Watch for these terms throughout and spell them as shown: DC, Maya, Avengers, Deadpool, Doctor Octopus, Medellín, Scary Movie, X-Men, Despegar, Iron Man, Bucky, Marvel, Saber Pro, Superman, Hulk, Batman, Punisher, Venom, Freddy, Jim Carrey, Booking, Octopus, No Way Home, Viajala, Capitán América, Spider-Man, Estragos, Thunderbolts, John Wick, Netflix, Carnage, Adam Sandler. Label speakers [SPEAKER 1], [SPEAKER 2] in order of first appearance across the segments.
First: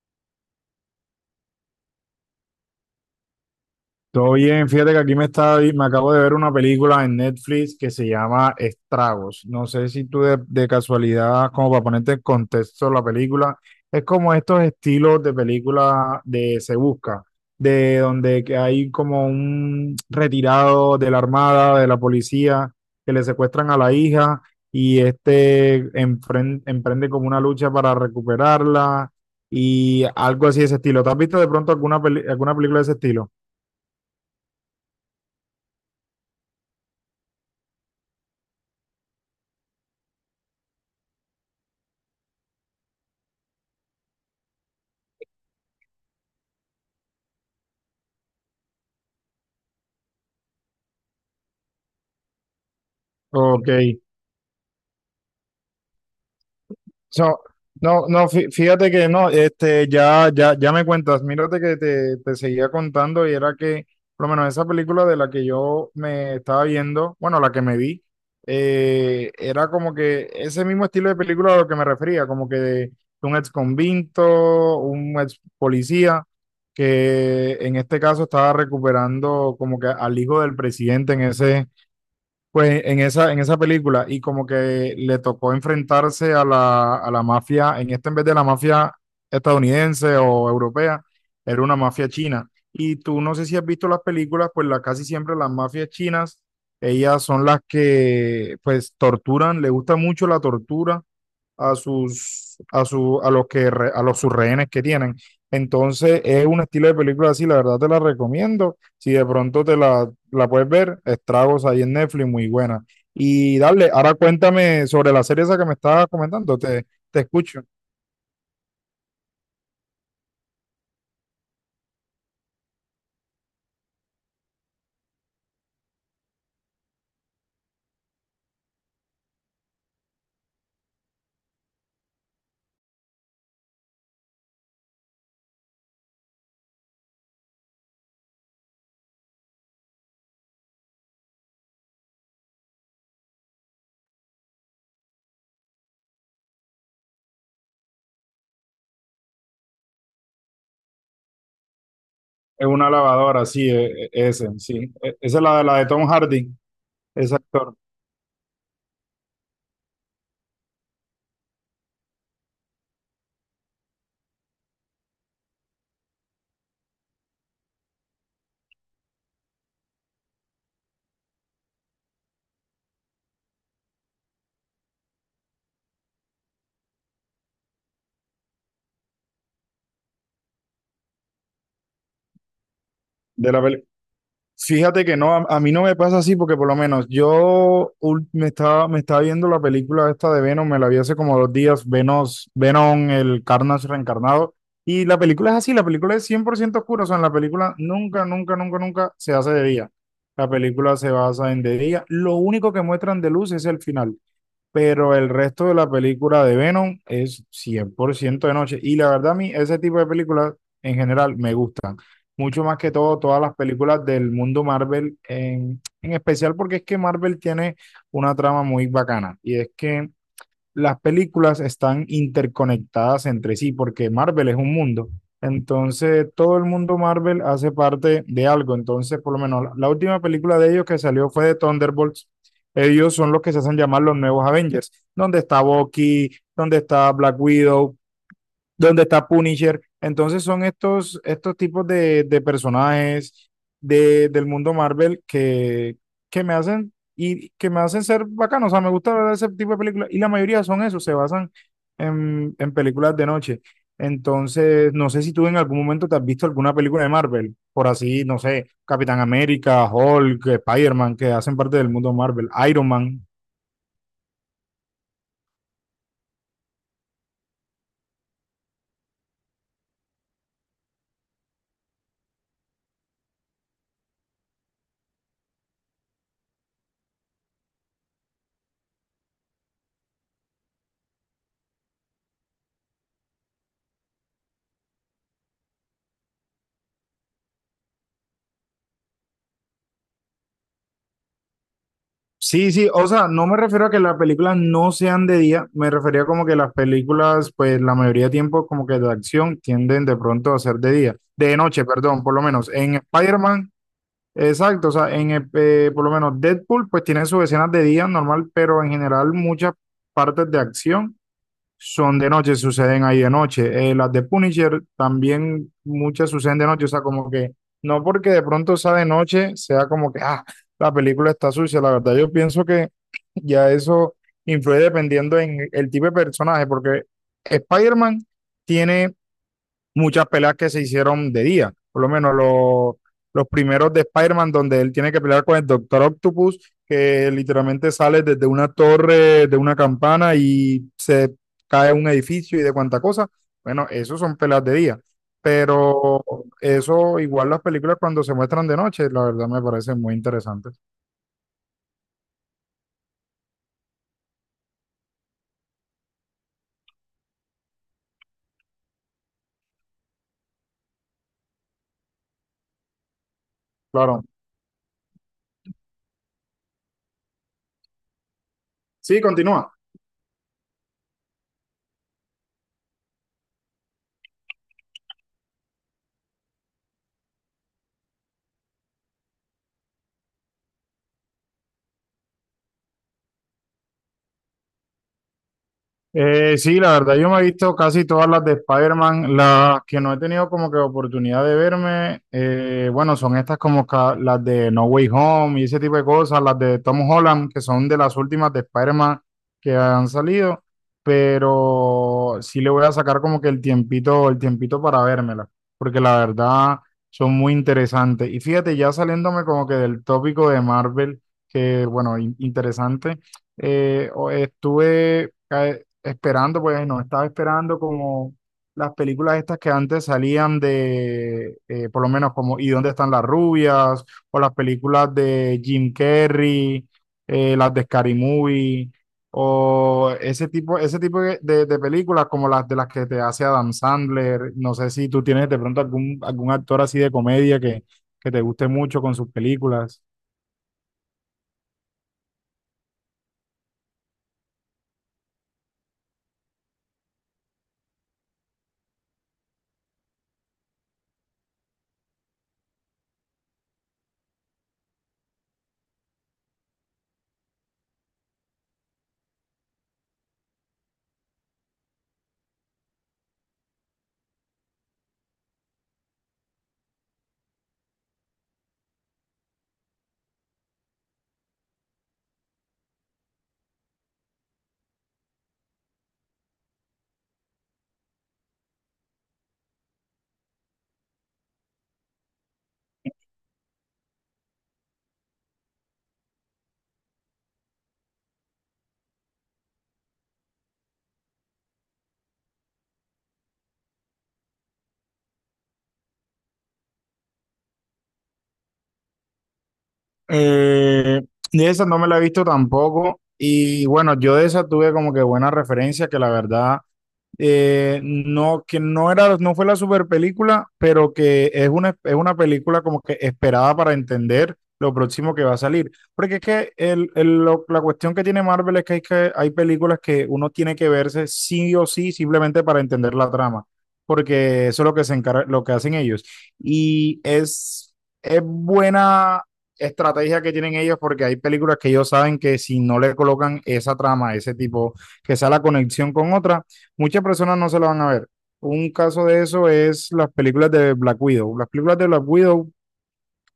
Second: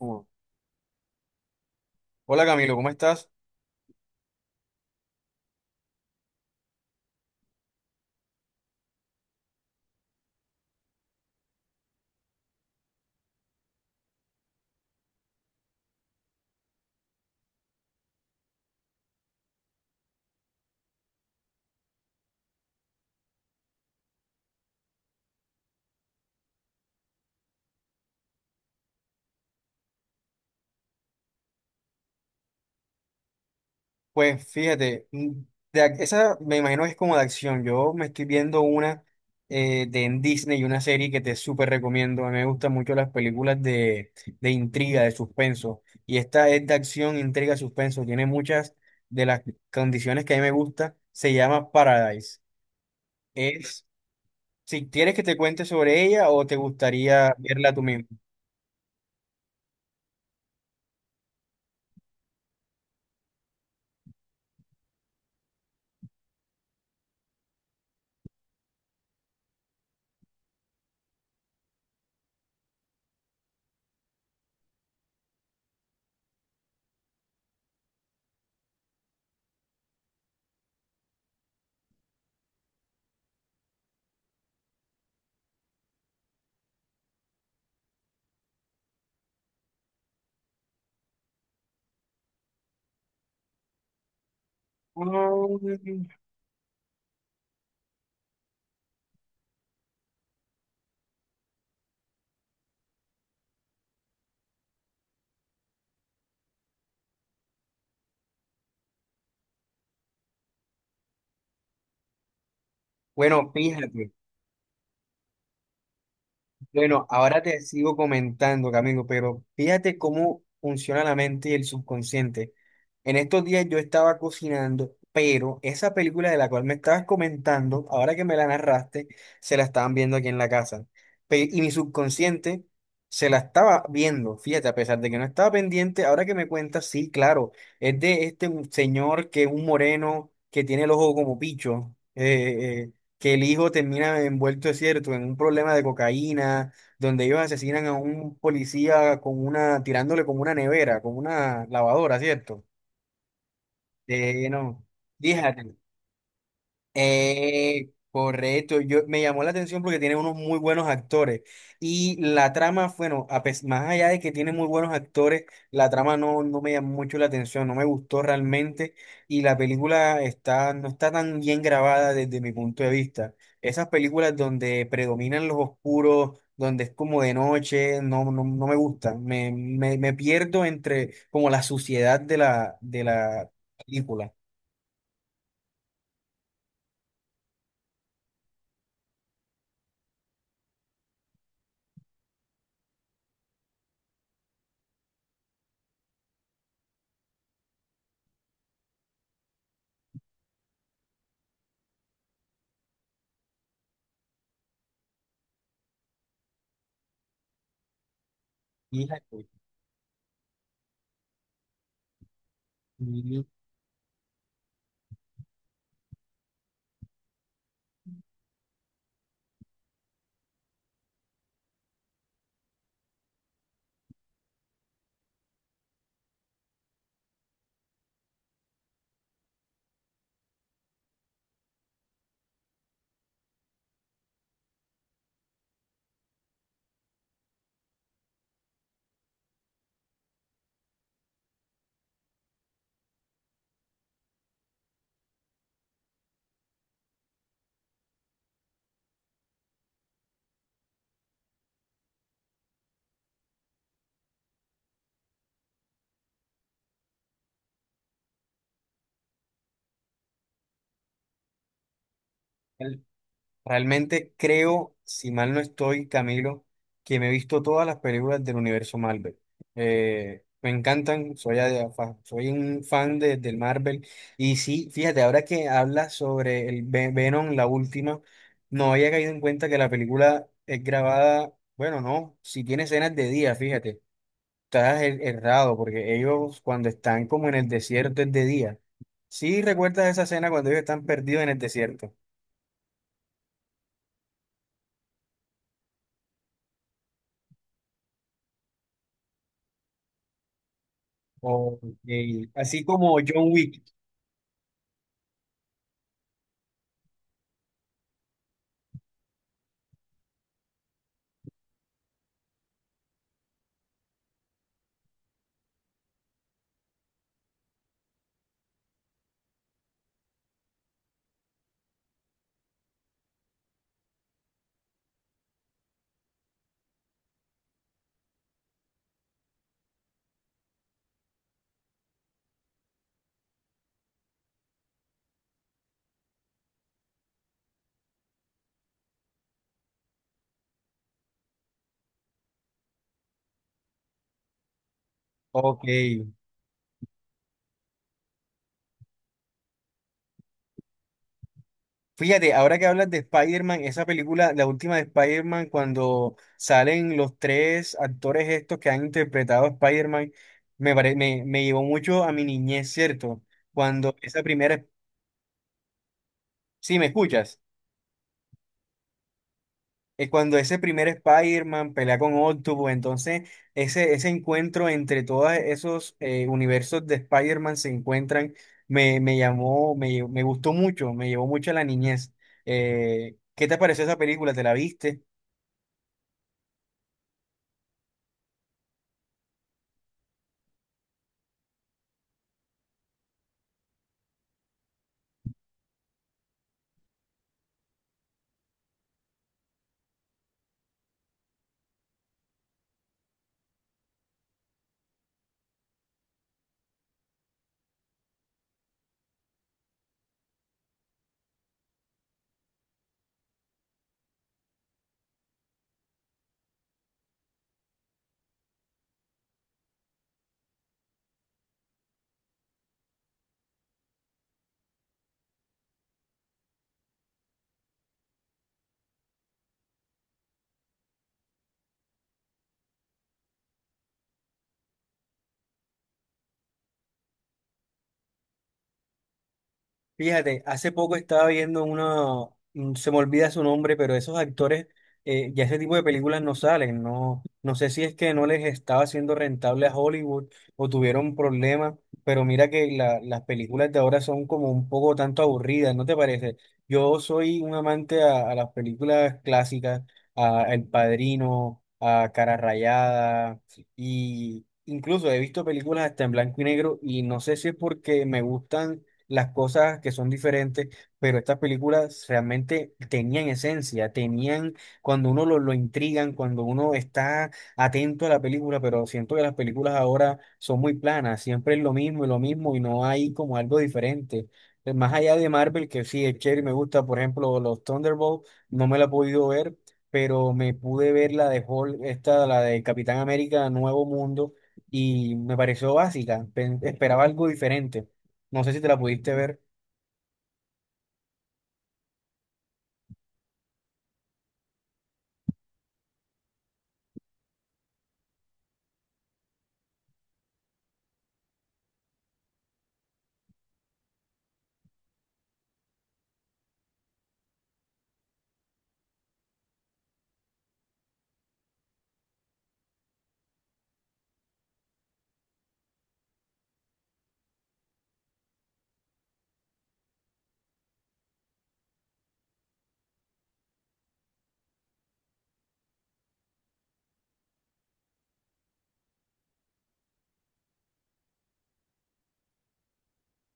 [SPEAKER 1] Uh. Hola Camilo, ¿cómo estás?
[SPEAKER 2] Todo bien, fíjate que aquí me está, me acabo de ver una película en Netflix que se llama Estragos. No sé si tú de casualidad, como para ponerte en contexto la película, es como estos estilos de película de Se Busca, de donde que hay como un retirado de la armada, de la policía, que le secuestran a la hija y emprende como una lucha para recuperarla y algo así de ese estilo. ¿Te has visto de pronto alguna, alguna película de ese estilo?
[SPEAKER 1] Pues fíjate, esa me imagino que es como de acción. Yo me estoy viendo una de en Disney, una serie que te súper recomiendo. A mí me gustan mucho las películas de intriga, de suspenso. Y esta es de acción, intriga, suspenso. Tiene muchas de las condiciones que a mí me gusta. Se llama Paradise.
[SPEAKER 2] Ok.
[SPEAKER 1] Es, si quieres que te cuente sobre ella o te gustaría
[SPEAKER 2] So,
[SPEAKER 1] verla tú mismo.
[SPEAKER 2] no, no, fíjate que no, ya, ya, ya me cuentas, mírate que te seguía contando y era que, por lo menos esa película de la que yo me estaba viendo, bueno, la que me vi, era como que ese mismo estilo de película a lo que me refería, como que de un ex convicto, un ex policía, que en este caso estaba recuperando como que al hijo del presidente en ese. Pues en esa película, y como que le tocó enfrentarse a a la mafia, en esta en vez de la mafia estadounidense o europea, era una mafia china. Y tú no sé si has visto las películas, pues la, casi siempre las mafias
[SPEAKER 1] Mm,
[SPEAKER 2] chinas, ellas son las que pues torturan, le gusta mucho la tortura a su, a los que, a los sus rehenes que tienen. Entonces, es un estilo de película así, la verdad te la recomiendo. Si de pronto la puedes ver, Estragos ahí en Netflix, muy buena.
[SPEAKER 1] Bueno,
[SPEAKER 2] Y dale,
[SPEAKER 1] fíjate.
[SPEAKER 2] ahora cuéntame sobre la serie esa que me estabas comentando,
[SPEAKER 1] Bueno,
[SPEAKER 2] te
[SPEAKER 1] ahora te
[SPEAKER 2] escucho.
[SPEAKER 1] sigo comentando, Camilo, pero fíjate cómo funciona la mente y el subconsciente. En estos días yo estaba cocinando, pero esa película de la cual me estabas comentando, ahora que me la narraste, se la estaban viendo aquí en la casa. Y mi subconsciente se la estaba viendo, fíjate, a pesar de que no estaba pendiente, ahora que me cuentas, sí, claro, es de este señor que es un moreno, que tiene el ojo como picho. Que el hijo termina envuelto, es cierto, en un problema de cocaína, donde ellos asesinan a un policía con una, tirándole con una nevera, con una lavadora, ¿cierto?
[SPEAKER 2] Es una lavadora, sí, ese, sí.
[SPEAKER 1] No,
[SPEAKER 2] Esa es la de
[SPEAKER 1] fíjate.
[SPEAKER 2] Tom Hardy, ese actor
[SPEAKER 1] Correcto, yo me llamó la atención porque tiene unos muy buenos actores y la trama, bueno, más allá de que tiene muy buenos actores, la trama no me llamó mucho la atención, no me gustó realmente y la película está, no está tan bien grabada desde mi punto de vista. Esas películas donde predominan los oscuros, donde es como de noche, no me gustan, me pierdo entre como la suciedad de de la
[SPEAKER 2] de la peli-.
[SPEAKER 1] película.
[SPEAKER 2] Fíjate que no, a mí no me pasa así porque por lo menos yo me estaba viendo la película esta de Venom, me la vi hace como dos días, Venom, el Carnage reencarnado, y la película es así, la película es 100% oscura, o sea, en la película nunca, nunca, nunca, nunca se hace de día, la película se basa en de día, lo único que muestran de luz es el final, pero el resto de la película de Venom es 100% de noche, y la
[SPEAKER 1] Hija
[SPEAKER 2] verdad a mí ese tipo de películas en general me gusta mucho más que todo todas
[SPEAKER 1] de-
[SPEAKER 2] las películas del mundo Marvel, en especial porque es que Marvel tiene una trama muy bacana y es que las películas están interconectadas entre sí porque Marvel es un mundo. Entonces, todo el mundo Marvel hace parte de algo. Entonces, por lo menos la última película de ellos que salió fue de Thunderbolts. Ellos son los que se hacen llamar los nuevos Avengers, donde está Bucky, donde está Black Widow, donde está Punisher. Entonces son estos tipos de personajes del mundo Marvel que me hacen y que me hacen ser bacano. O sea, me gusta ver ese tipo de películas. Y la mayoría son eso, se basan en películas de noche. Entonces, no sé si tú en algún momento te has visto alguna película de Marvel, por así, no sé, Capitán América, Hulk, Spider-Man, que hacen parte del mundo Marvel, Iron Man.
[SPEAKER 1] Realmente creo, si mal no estoy, Camilo, que me he visto todas las películas del universo Marvel. Me encantan, soy un fan del Marvel. Y sí, fíjate, ahora que hablas sobre el Venom, la última, no había caído en cuenta que la película es grabada, bueno, no, si tiene escenas de día, fíjate, errado, porque ellos cuando están como en el desierto es de día. Sí, recuerdas esa escena cuando ellos están perdidos en el desierto.
[SPEAKER 2] Sí, sí, o sea, no me refiero a que las películas no sean de día, me refería como que las películas, pues la mayoría de tiempo como que de acción tienden de pronto a ser de día, de
[SPEAKER 1] Ok,
[SPEAKER 2] noche, perdón, por lo menos
[SPEAKER 1] así
[SPEAKER 2] en
[SPEAKER 1] como John
[SPEAKER 2] Spider-Man,
[SPEAKER 1] Wick.
[SPEAKER 2] exacto, o sea, en por lo menos Deadpool, pues tiene sus escenas de día normal, pero en general muchas partes de acción son de noche, suceden ahí de noche. Las de Punisher también muchas suceden de noche, o sea, como que no porque de pronto sea de noche, sea como que, ah, la película está sucia, la verdad yo pienso que ya eso influye dependiendo en el tipo de personaje, porque Spider-Man tiene muchas peleas que se hicieron de día, por lo menos los primeros de Spider-Man donde él tiene que pelear con el Doctor Octopus, que literalmente sale desde una torre, de una campana y se cae un edificio y de cuánta cosa. Bueno, eso son peleas de día,
[SPEAKER 1] Ok.
[SPEAKER 2] pero eso igual las películas cuando se muestran de noche, la verdad me parecen muy interesantes.
[SPEAKER 1] Fíjate, ahora que hablas de Spider-Man, esa película, la última de Spider-Man, cuando salen los tres actores estos que han interpretado a Spider-Man, me llevó mucho a mi niñez, ¿cierto? Cuando
[SPEAKER 2] Claro.
[SPEAKER 1] esa primera... Sí, ¿me escuchas?
[SPEAKER 2] Sí, continúa.
[SPEAKER 1] Eh, cuando ese primer Spider-Man pelea con Octopus, entonces ese encuentro entre todos esos universos de Spider-Man se encuentran, me gustó mucho, me llevó mucho a la niñez. ¿Qué te pareció esa película? ¿Te la viste?
[SPEAKER 2] Sí, la verdad, yo me he visto casi todas las de Spider-Man. Las que no he tenido como que oportunidad de verme, bueno, son estas como las de No Way Home y ese tipo de cosas, las de Tom Holland, que son de las últimas de Spider-Man que han salido, pero sí le voy a sacar como que el tiempito para vérmela, porque la verdad son muy interesantes. Y fíjate, ya saliéndome como que del tópico de Marvel, que bueno, interesante, estuve... esperando, pues nos estaba esperando como las películas estas que antes salían de, por lo menos como ¿Y dónde están las rubias? O las películas de Jim Carrey, las de Scary Movie, o ese tipo de películas como las de las que te hace Adam Sandler. No sé si tú tienes de pronto algún actor así de comedia que te guste mucho con sus películas.
[SPEAKER 1] Fíjate, hace poco estaba viendo uno, se me olvida su nombre, pero esos actores, ya ese tipo de películas no salen, no, no sé si es que no les estaba siendo rentable a Hollywood o tuvieron problemas, pero mira que las películas de ahora son como un poco tanto aburridas, ¿no te parece? Yo soy un amante a las películas clásicas, a El Padrino, a Cara Rayada, y incluso he visto películas hasta en blanco y negro, y no sé si es porque me gustan las cosas que son diferentes, pero estas películas realmente tenían esencia, tenían, cuando uno lo intrigan, cuando uno está atento a la película, pero siento que las películas ahora son muy planas, siempre es lo mismo y no hay como algo diferente. Más allá de Marvel, que sí, es chévere, me gusta, por ejemplo, los Thunderbolts, no me la he podido ver, pero me pude ver la de Hulk, esta, la de Capitán América, Nuevo Mundo, y me pareció básica, esperaba algo diferente. No sé si te la pudiste ver.
[SPEAKER 2] Eh, de esa no me la he visto tampoco. Y bueno, yo de esa tuve como que buena referencia, que la verdad no, que no era, no fue la super película, pero que es una película como que esperada para entender lo próximo que va a salir. Porque es que la cuestión que tiene Marvel es que hay películas que uno tiene que verse sí o sí simplemente para entender la trama, porque eso es lo que se encarga, lo que hacen ellos. Y es, es buena estrategia que tienen ellos porque hay películas que ellos saben que si no le colocan esa trama, ese tipo, que sea la conexión con otra, muchas personas no se la van a ver. Un caso de eso es las películas de Black Widow. Las películas de Black Widow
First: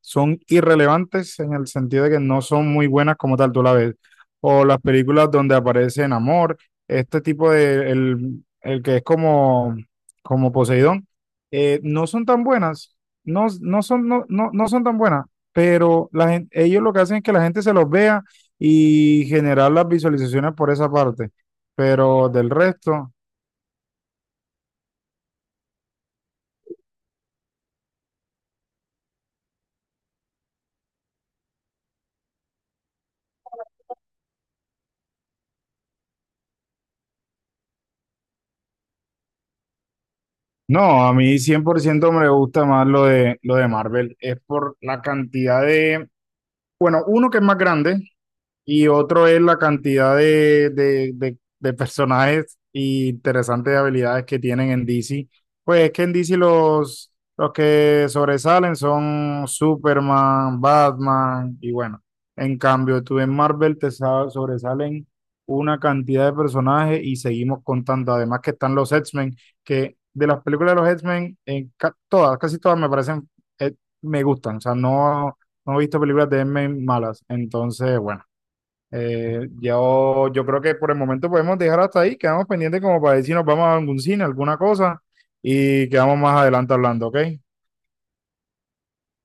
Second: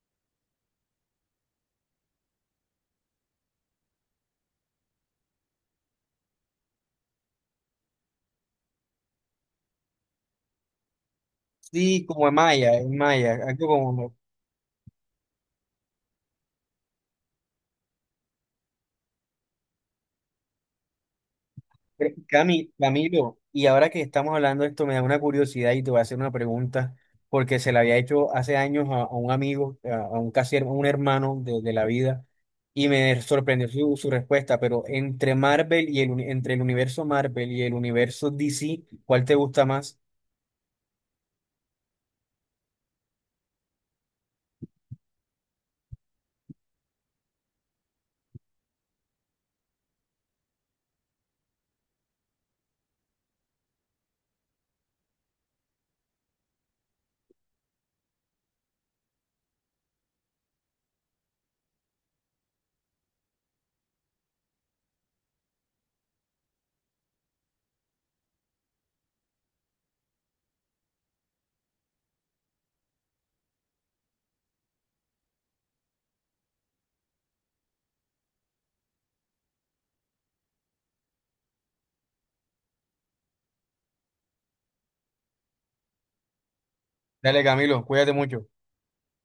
[SPEAKER 2] son irrelevantes en el sentido de que no son muy buenas como tal tú la ves. O las películas donde aparece en amor, este tipo de, el que es como, como Poseidón,
[SPEAKER 1] Sí,
[SPEAKER 2] no son
[SPEAKER 1] como
[SPEAKER 2] tan
[SPEAKER 1] En
[SPEAKER 2] buenas.
[SPEAKER 1] Maya,
[SPEAKER 2] No,
[SPEAKER 1] algo
[SPEAKER 2] no son,
[SPEAKER 1] como
[SPEAKER 2] no, no, no son tan buenas, pero ellos lo que hacen es que la gente se los vea y generar las visualizaciones por esa parte. Pero del resto...
[SPEAKER 1] Camilo. Y ahora que estamos hablando de esto, me da una curiosidad y te voy a hacer una pregunta, porque se la había hecho hace años a un amigo, a un un hermano de la vida, y me sorprendió su, su respuesta. Pero entre Marvel y entre el universo Marvel y el universo DC, ¿cuál te gusta más?
[SPEAKER 2] No, a mí 100% me gusta más lo lo de Marvel. Es por la cantidad de... Bueno, uno que es más grande, y otro es la cantidad de personajes y interesantes habilidades que tienen en DC. Pues es que en DC los que sobresalen son Superman, Batman y bueno. En cambio, tú en Marvel sobresalen una cantidad de personajes y seguimos contando. Además que están los X-Men, que de las películas de los X-Men, todas, casi todas me parecen, eh, me gustan. O sea, no, no he visto películas de X-Men malas. Entonces, bueno. Yo creo que por el momento podemos dejar hasta ahí, quedamos pendientes como para decir si nos vamos a algún cine, alguna cosa, y quedamos más adelante hablando, ¿ok?
[SPEAKER 1] Dale, Camilo, cuídate mucho.